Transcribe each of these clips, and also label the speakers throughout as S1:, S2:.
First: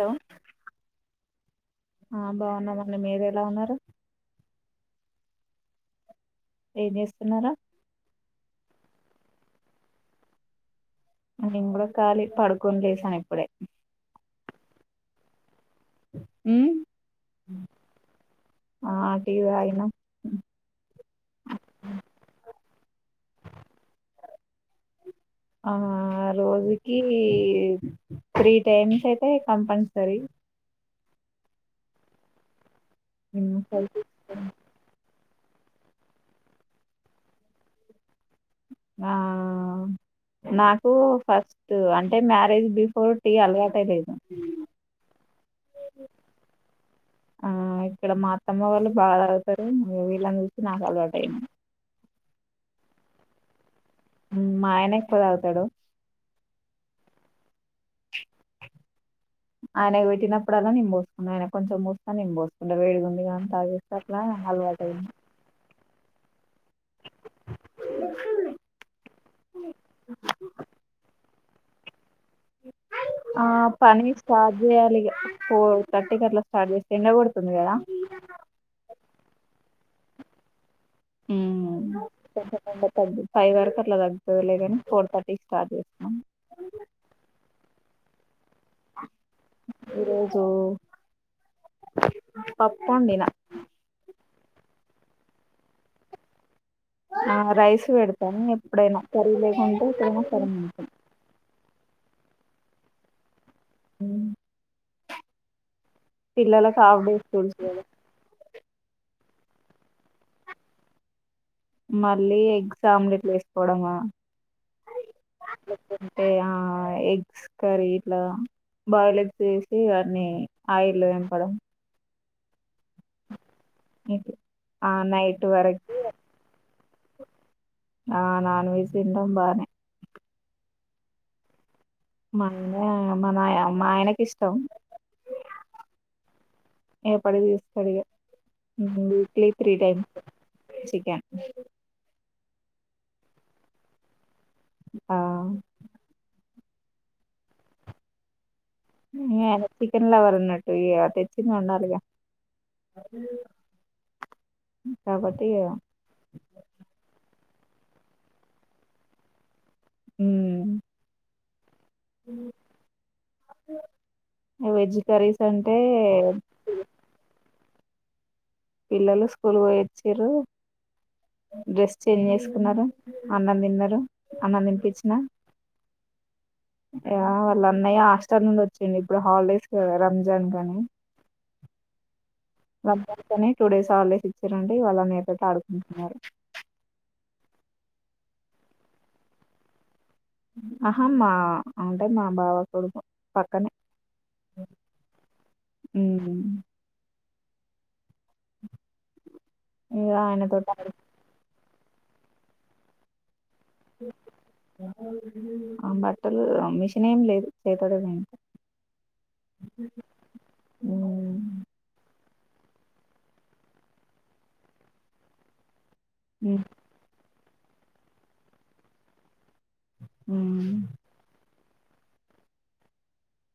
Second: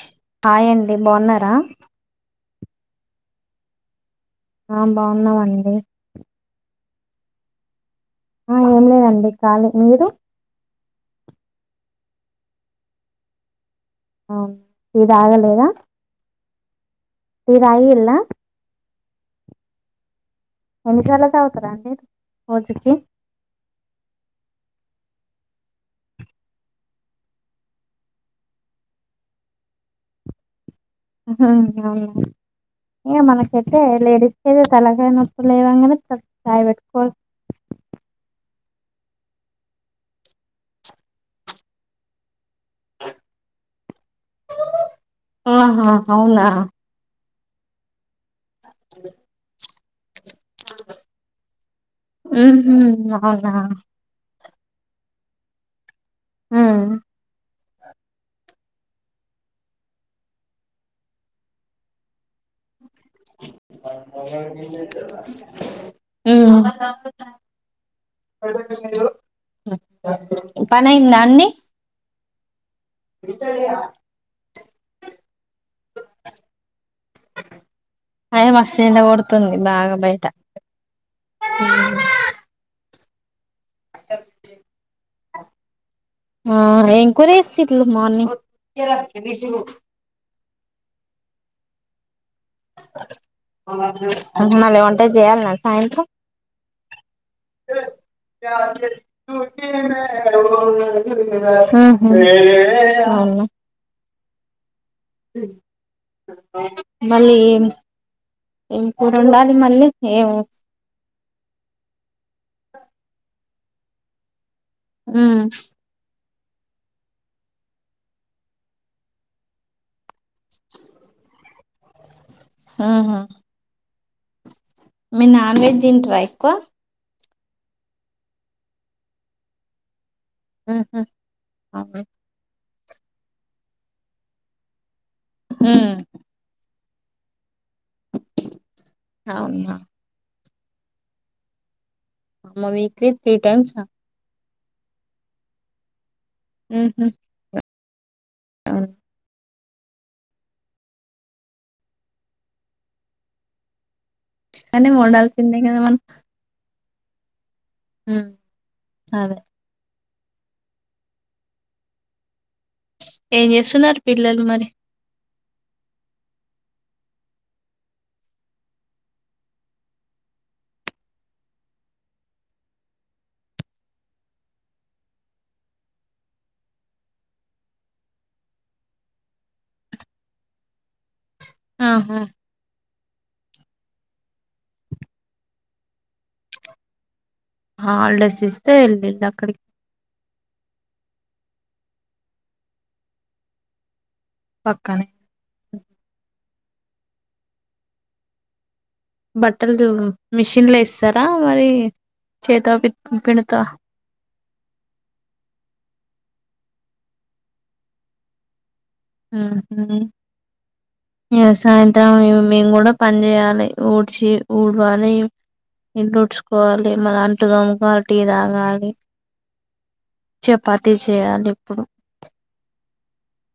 S1: Hello
S2: హాయండి బాగున్నారా
S1: అన్నామని మీర ఎలా ఉన్నారు
S2: ఆ బాగున్నావండి
S1: ఏం చేస్తున్నారా
S2: ఆ ఏం లేదండి ఖాళీ మీరు
S1: నేను కూడా ఖాలీ పడుకొని లేసాను ఇప్పుడే
S2: అవును ఇదిగలేదా
S1: హ
S2: మీ రయి ఇలా
S1: ఆ టీవయిన
S2: ఎన్నిసార్లు త అవుతారా అండి రోజుకి
S1: ఆ రోజుకి త్రీ టైమ్స్ అయితే కంపల్సరీ
S2: హా ఏయ మనకైతే లేడీస్ కైతే తలకాయ పలైవాంగన [unintelligible]
S1: ఆ నాకు ఫస్ట్ అంటే మ్య రేజ్ బిఫోర్ టీ అలవాట లేదు
S2: ఆహా అవునా
S1: ఆ ఇక్కడ మా అతమ్మ వాళ్ళు బాగా తాగుతారు అది వేళ్ళ నుంచి నక్ అలవాట్ అయింది
S2: ఉహు అవునా
S1: మా ఆయనే ఎక్కువ తగుతాడు
S2: ఉమ్
S1: ఆయనకు పెట్టిప్పుడల్ల నిం పోసున్నా ఆయన కొంచెం పోస్తా నిం పోసు అ వేడి గుందిగా అని తగేస్త అట్లా అలవాటు అయింది
S2: ఉ పని అయిందా అండి
S1: ఆ పని స్టార్ట్ జెయాలిగా ఫోర్ థర్టీకి అట్లా స్టార్ట్ చేస్తే ఎండకోడుతుంది కదా
S2: బయటా
S1: హ్మ ఫైవ్ వరకు అట్లా తగ్గుతలే కాని ఫోర్ థర్టీకి స్టార్ట్ చేస్తాం
S2: ఆ ఏం కూర చేసిల్లు మార్నింగ్
S1: ఈరోజు వండిన
S2: మళ ఏం అ జయాలన సాయంత్రం
S1: ఆ రైస్ పెడతాను ఎప్పుడైనా
S2: అవునా
S1: కరీ లేకుంటేనా కర అంటాం
S2: అవును
S1: పిల్లలకు హాఫ్ డే
S2: మళ్ళీ
S1: స్కూల్స్ కదా
S2: ఇంప్పుడు ఉండాలి మళ్ళీ ఏం
S1: మళ్ళీ ఎగ్జామ్లెట్లు వేసుకోవడమా
S2: హ్మ
S1: అంటే ఎగ్స్ కర్రీ ఇట్లా బాయిల్ ఎగ్స్ వేసి అన్ని ఆయిల్ వేపడం
S2: హ్మ హ్మ
S1: [unintelligible]
S2: మీర్
S1: నైట్
S2: నాన్ వెజ్
S1: వరకి
S2: తింటారా ఏకువ
S1: ఆ నాన్ వెెజ్ తింటాం బానే
S2: హ్మ హ్మ అవును
S1: మా నా మా ఆయనకి ఇష్టం
S2: ఉమ్
S1: ఏ పడిదిస్ సరిగా ఉమ్ వీక్లీ త్రీ
S2: అవునా
S1: టైమ్స్ చికెన్
S2: అమ్మ వీక్లీ త్రీ టైమ్సా
S1: ఆ
S2: ఉమ్ హు
S1: ఎ చికెన్ లవర్ ఉన్నట్టు ఇగ తెచ్చింది వండాలిగా
S2: చికెన్ ని
S1: కాబట్టి
S2: వండాల్సిందే
S1: ఇగ
S2: గా మనం ఉమ్ అదే
S1: ఉమ్ ఉ
S2: ఏం చేస్తున్నారు పిల్లలు మరి
S1: వెజ్ కర్రీస్ అంటే పిల్లలు స్కూల్ పోయి వచ్చిర్రు డ్రెస్ చేంజ్ చేసుకున్నారు అన్నం తిన్నారు అన్నం తినిపించిన ఇగ వాళ్ళన్నయ్య హాస్టల్ నుండి వచ్చిండు ఇప్పుడు హాలిడేస్ రంజాన్ కని
S2: ఆహా
S1: రంజాన్కని టూ డేస్ హాలిడేస్ ఇచ్చారంటే వాళ్ళ అన్నయ్య తోటి ఆడుకుంటున్నారు
S2: హాలిడేస్ ఇస్తే వెళ్ళండక్కడికి
S1: ఆహా మా అంటే మా బావ కొడుకు పక్కనే
S2: పక్కనే
S1: ఉమ్ మ్
S2: బట్టలు మిషన్ లో
S1: ఆడుకుంటున్నారు
S2: ఎస్తరా మరి చేతో పి పిండుతా
S1: ఆ బట్టలు మిషన్ ఏం లేదు చేతినే పిండుతా
S2: ఉమ్ హు ఇంగ సాయంత్రం మేము కూడా పని చేయాలి ఊడ్చి ఊడ్వాలి ఇండ్లు
S1: ఉమ్
S2: ఊడుచుకోవాలి ట్లుతోముకొని టీ తాగాలి
S1: ఉమ్
S2: చపాతీ చేయాలిప్పుడు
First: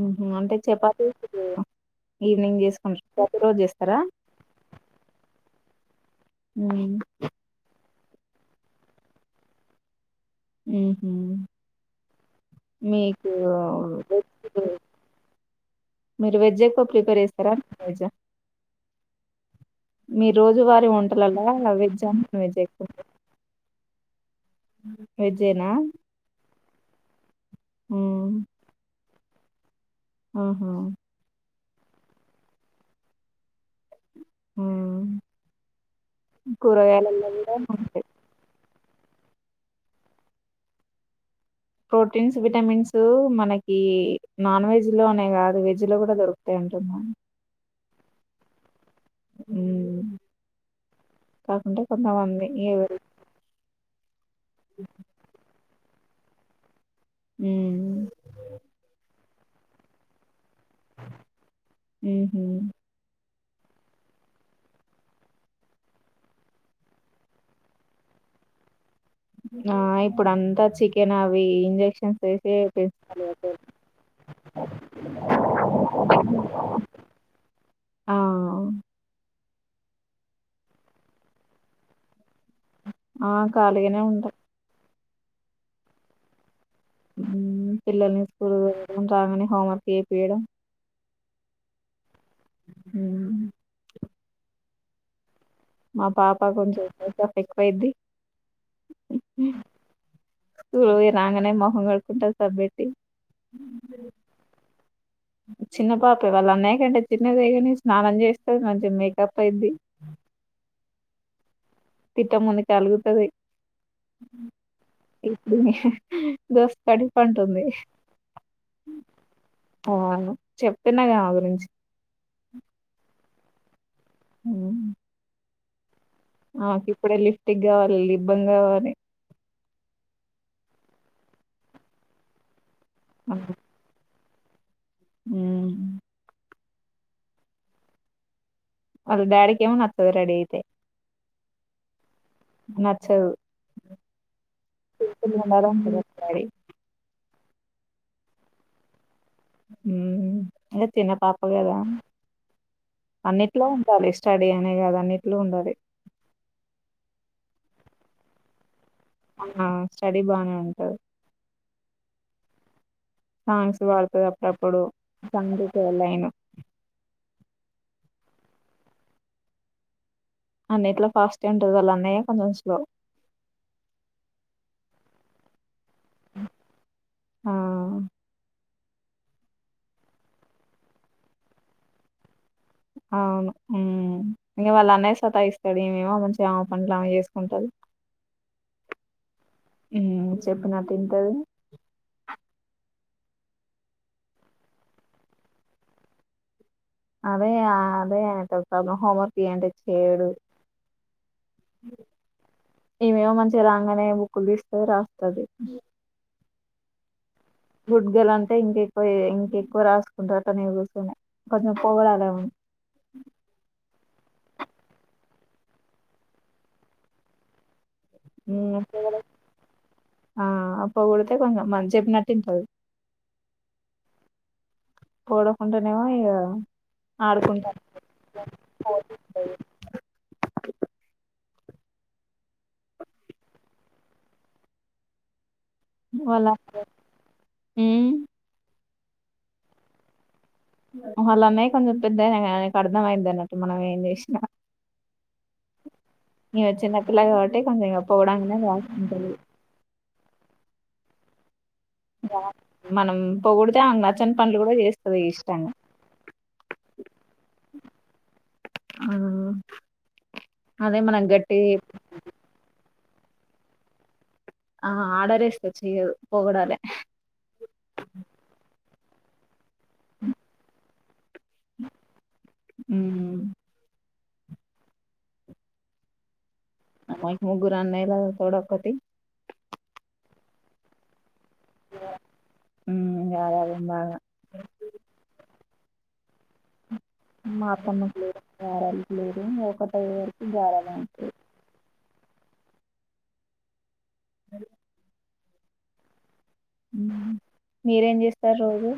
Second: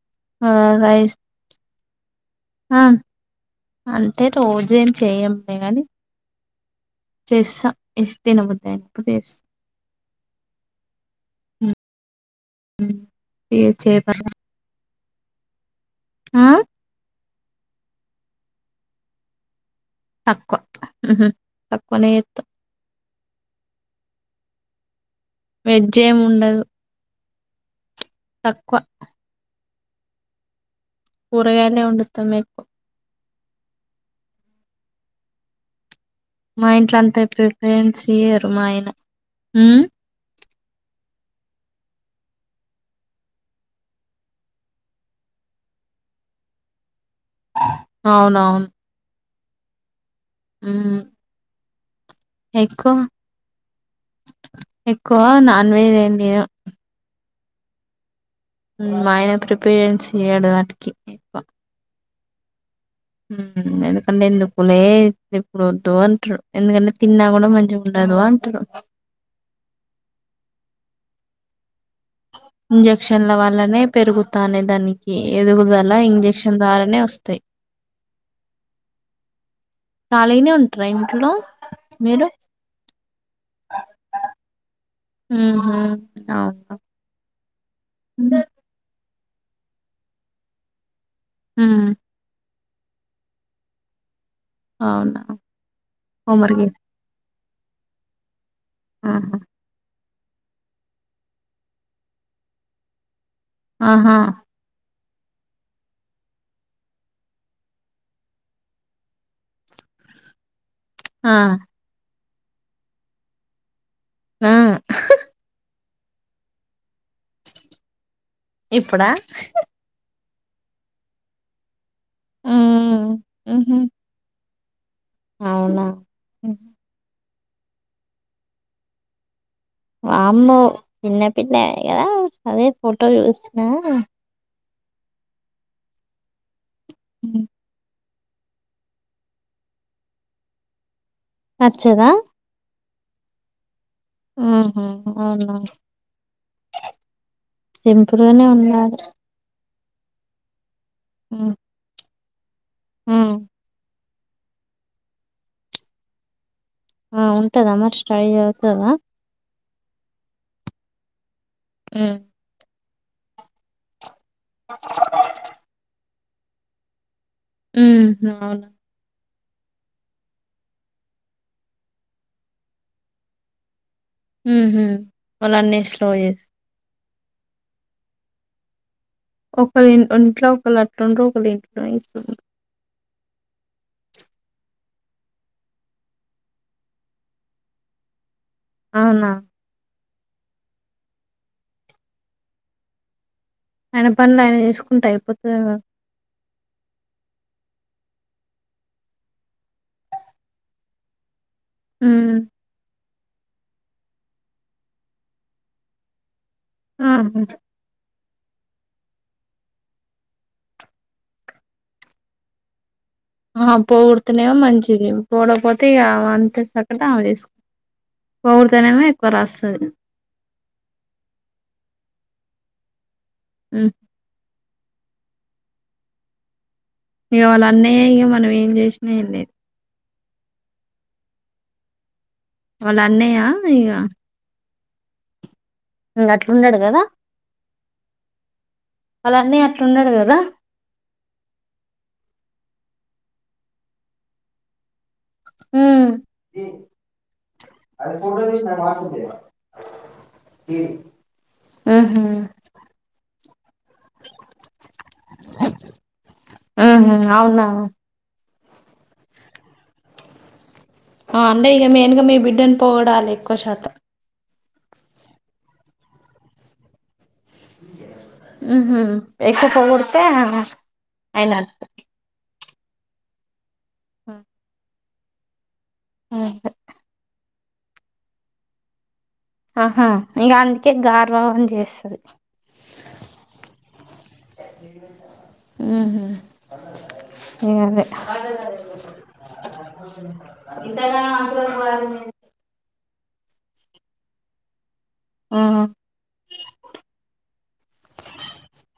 S1: ఉమ్ హు
S2: ఆ
S1: అంటే చపాతి
S2: రైస్
S1: ఈవినింగ్
S2: ఆ
S1: చేసుకుంట ప్రతి రోజు చేస్తారా
S2: అంటే రోజు ఏం చెయ్యంలే గాని
S1: ఉమ్
S2: చేస్తా ఎస్ తినబుద్ధి అయినప్పుడు చేస్తా
S1: ఉమ్ హు మీకూ
S2: ఏ చేపల
S1: మీరు
S2: ఆ
S1: వెజ్ ఎక్కువ ప్రిపేర్ చేస్ ర మీ
S2: తక్కువ
S1: రోజు వారీ
S2: ఉహు
S1: వంటలలా వెజ్జా
S2: తక్కువనే
S1: నాన్
S2: చేత్తం
S1: వెజ్ ఎక్కువ ఉమ్
S2: వెజ్ ఏముండదు తక్కువ
S1: ఉహూ
S2: కూరగాయలే వండుతాం ఎక్కువ
S1: ఉమ్
S2: మా ఇంట్లో అంతా ప్రిపరెన్స్
S1: ఉంటాయి
S2: ఇయ్యరు మా ఆయన ఉమ్
S1: ప్రోటీన్స్ విటమిన్స్ మనకి నాన్ వెజ్ లోనే కాదు వెజ్ లో కూడా దొరుకుతాయి అంటున్న
S2: అవునవును
S1: ఉమ్
S2: ఉమ్
S1: కాకుండా
S2: ఎక్కువ ఎక్కువ నాన్ వెజ్ ఏదో
S1: ఉమ్
S2: ఉమ్ మా ఆయన ప్రిఫరెన్స్ ఇయ్యడు అని ఓకే పా
S1: ఉహూ
S2: ఉమ్ ఎందుకంటే ఎందుకులే ఇప్పుడు వద్దు అంటారు ఎందుకంటే తిన్నా కూడా మంచిగా ఉండదు అంటారు
S1: ఆ ఇప్పుడు అంతా చికెన్ అవి ఇంజక్షన్
S2: ఇంజక్షన్ల వల్లనే పెరుగుతానే దానికి ఎదుగుదల ఇంజక్షన్ ద్వారానే వస్తాయి
S1: ఆ
S2: ఖాళీగనే ఉంటరా ఇంట్లో మీరు
S1: ఆ ఖాళీగానే ఉంటా
S2: ఉహూ అవునా
S1: మ్మ్ పిల్లల్ని స్కూల్ ఇంటికి రాగానే హోమ్వర్క్ చేపియడం
S2: ఉమ్
S1: ఉమ్
S2: అవునా
S1: మా పాప
S2: హోంవర్క్ చే
S1: కొంచెం ఎక్కువైద్ది
S2: ఆహా
S1: చూడు ఇంగ రాంగానే మొహం కడుక్కుంటది సబ్బెట్టి
S2: ఆహా
S1: చిన్న పాపే వాళ్ళు అన్నయ్య కంటే చిన్నదే గాని స్నానం చేస్తది మంచిగా మేకప్ అయిద్ది
S2: ఆ
S1: తిట్టక్ ముందుకె అలుగుతది. ఆ ఇప్పుడు మే దోస్త్ కటీఫ్ అంటుంది.
S2: ఇప్పుడా?
S1: ఆ చెప్తున్నాగా ఆమె గురించి. అ
S2: ఆహ
S1: మ్
S2: అవునా!
S1: ఆ కిప్పుడె లి టిక్ కావాలి. లిబ్బామ్ కావాలి.
S2: వామ్మో చిన్న పిల్ల అ కదా! అదేస్ కోటం తెలుసునా?
S1: మ్మ్
S2: మ్
S1: వాళ్ల డాడీకేమో నత్తదు రెడీ అయితే.
S2: నచ్చదా?
S1: నచ్చదు
S2: ఆహా అవునా!
S1: ఉండాలంటది వాళ్ళ డాడీ
S2: టెంపురోనె ఉన్నారు.
S1: మ్ ఇంకా తిన పాప
S2: ఉమ్
S1: కదా!
S2: ఉమ్
S1: అన్నిట్లో ఉంటాలి ఇష్ స్టడీ అనే కాదు అన్నిట్లో ఉండాలి.
S2: ఆ ఉంటదా మరి స్ట్రై చేస్తదా?
S1: ఆ స్టడీ బానే ఉంటాది.
S2: మ్
S1: సాంగ్స్ పాడుతది అప్ తప్పుడు తండ్రికి వెల్లయినా
S2: మ్ అవును
S1: అన్నిట్లో ఫస్ట్ ఉంటది. వాళ్ అన్నయ్య కొంచెం స్లో.
S2: మ్ హు. వాళ్ అన్నయ్య స్ల్ టో చేస్
S1: ఆ
S2: ఒక లిన్, ఇంట్లో ఒకల్లట్లుంటరు ఒకల్ ఇట్ల ఇట్లుంటరు.
S1: అవును. మ్, ఇంకా వాళ్ అన్నయ్య సతాయిస్తడు. ఈమేమో మంచిగా ఆమే పనులు ఆమె చేసుకుంటది.
S2: అవునా?
S1: మ్ చెప్పినా తింటది.
S2: ఆయన పనులు ఆయన చేసుకుంటే, అయిపోతదిగా?
S1: అదే అదే ఆయనతోటి ప్రాబ్లం. హోంవర్క్ చెయ్ అంటే చెయడు.
S2: హు
S1: ఇమేమో మంచిగా రాగానే బుక్కులు తీసుకొని రాస్తుది
S2: ఆ
S1: కుడ్గాలంటే ఇంకెక్కువ ఇంకెక్కువ రాసుకుంటారట నీ కూర్చొ కొంచెం పోగడాల ఏమని
S2: ఆ పోగుడుతునేవాో మంచిది పడపోతే ఇక అంతే చక్కటి ఆమె తీసుకు
S1: అ ఆ అప్పు కూడాతే కొంగ మంచి చెప్పినట్టు వింటది
S2: ఆ
S1: పోడకుండానేమో ఇక
S2: ఇక వాళ్ళ అన్నయ్య ఇక మనం ఏం చేసినా ఏం లేదు వాళ్ళు అన్నయ్య ఇక
S1: వాళ్ళ
S2: అట్లుండడు కదా అలానే అట్లున్నాడు కదా
S1: అలానే కొంచెం పెద్దయినా కానికి అర్థమయింది అన్నట్టు మనం ఏం చేసిన కాబట్టి కొంచెం ఇగ పొగడంగానే రాసుకుంటది
S2: [unintelligible] ఉహు
S1: మనం పొగుడుతే ఆమె నచ్చని పనులు కూడా చేస్తుంది ఇష్టంగా
S2: ఉహు అవునా
S1: ఆ
S2: ఆ [unintelligible] బిడ్డన్ పొగడాలి ఎక్కువ శాతం
S1: ఆ ఆడరే ఇస్త చెయదు పోగడాలే
S2: ఉహు అక్ [unintelligible] అయన
S1: ఉమ్
S2: హ హ
S1: ముగ్గురు అన్నయ్యలు [unintelligible] ఒక్కటి
S2: ఆహా ఇంకా అందుకేగా గారాబం చేస్తది
S1: ఉమ్ గారాబం బాగా
S2: ఉహు
S1: మా
S2: అ
S1: అత్తమ్మకు లేరు
S2: అదే
S1: గారాలు లేరు ఒకటే వరకు
S2: ఇంత
S1: గారాబం అ
S2: ఆ
S1: మీరేం చేస్తారు రోజు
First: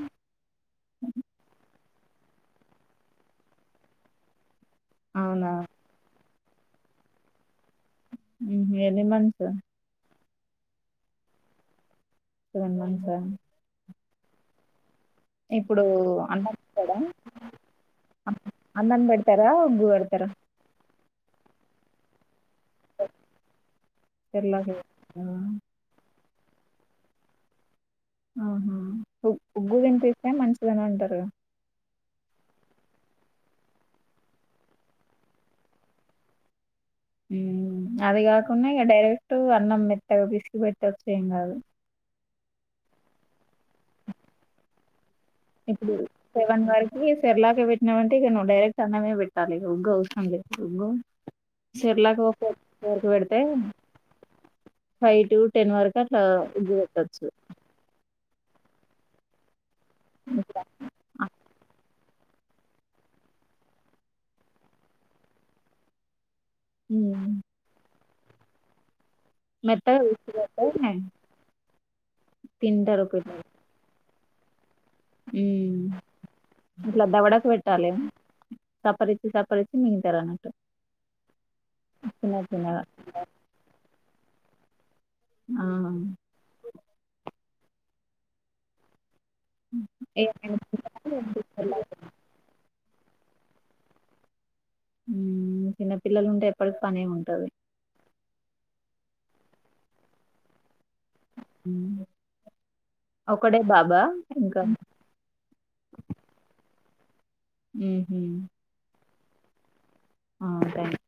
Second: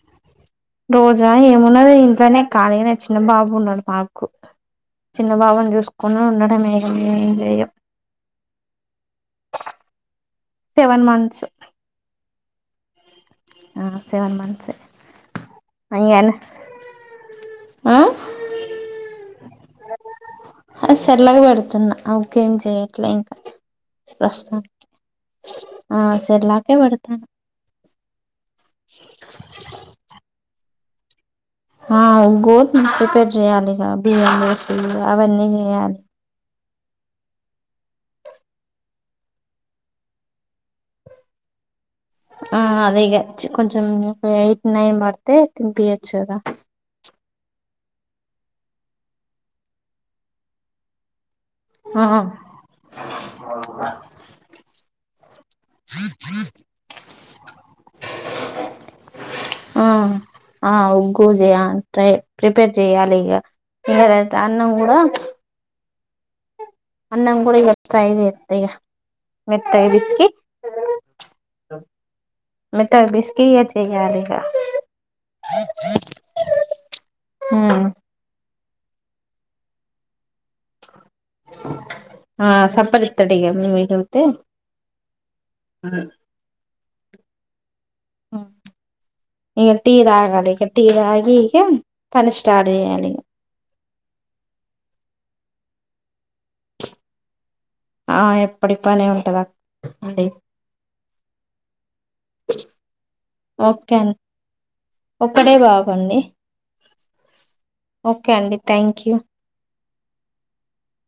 S2: రోజా ఏమున్నది ఇంట్లోనే ఖాళీగానే చిన్న బాబు ఉన్నాడు మాకు చిన్న
S1: అవునా
S2: బాబును చూసుకున్న ఉన్నట్ అమే ఎంజేయం
S1: ఉహు ఎన్ని మంత్స్ రా?
S2: Seven months.
S1: సెవెన్ మంత్స్ ఆ
S2: ఆ సెవెన్ మంత్స్ ఏ
S1: ఇప్పుడు అన్న తాడా,
S2: ఆ
S1: అన్నం పెడతారా ఉగ్గు పెడతారా?
S2: అ సర్లగా పెడుతున్నా అవ్ ఇంకేం చేయట్లే ఇంకా ప్రస్తుతం
S1: పెర్లాకు
S2: ఆ చే చెల్లాకే పడుతాన్
S1: ఆహ ఉగ్గు తింటే ఇట మంచి ఇంట్లోనే ఉంటరుగా
S2: ఆ గో ప్రిపేర్ చెయ్యాలిగ బియ్యం వస్తులు అవన్నీ చేయాలి.
S1: అది కాకుండా ఇగ డైరెక్ట్ అన్నం మెత్తగా పిసికి పెట్టొచ్చు ఏం కాదు.
S2: ఆ అదేగా చ్ కొంచెం ఎయిట్ నైన్ బడ్ తే తింపియచ్చుగద
S1: తెర్లాకే పెట్టినావ అంటే ఇక నువ్వుడైరెక్ట్ అన్నమే పెట్టాలిగ ఉగ్గు అవసరంలే ఉగ్గు సిర్లాకి
S2: ఆ
S1: ఒక ఫోర్ వరకు పెడితే ఫైవ్ టు టెన్ వరకు అట్లా ఉగ్గు పెట్టచ్చు.
S2: ఆ ఆ ఉగ్గు జెయా టై ప్రిపేర్ చెయాలి ఇగ, ఇగరైతే అన్నం గుడ అన్నం గుడ ఇగ ట్రై జేత్త ఇగ మెత్తగా
S1: మెత్తగ
S2: పిసికి
S1: బిస్కి చెత్తే
S2: మెత్తగా బిస్కీ ఇగ చేయాలి. త
S1: ఉమ్ ఇట్లా దవడకు
S2: ఉమ్
S1: పెట్టాలె. సప్పరిచ్చి సప్పరిచ్చి మింగుతరన్న
S2: ఆ
S1: చిన్నగా
S2: సప్పరిత్తడిగ మిగుల్తే ఆ ఇక టీ
S1: ఏమైనా
S2: తాగాలిగా టీ
S1: చిన్నగా
S2: తాగి ఇగ
S1: అనిపిస్తారు.
S2: పని స్టార్ట్ చేయాలె ఇగ
S1: ఉమ్ చిన్న పిల్లలు ఉం
S2: ఆ ఎప్పుడికి పనే టద
S1: ఒకడే
S2: ఓకే
S1: బాబా
S2: అండి
S1: ఇంక
S2: ఒక్కటే బాబు అండి ఓకే అండి థ్యాంక్ యూ
S1: ఆ థాంక్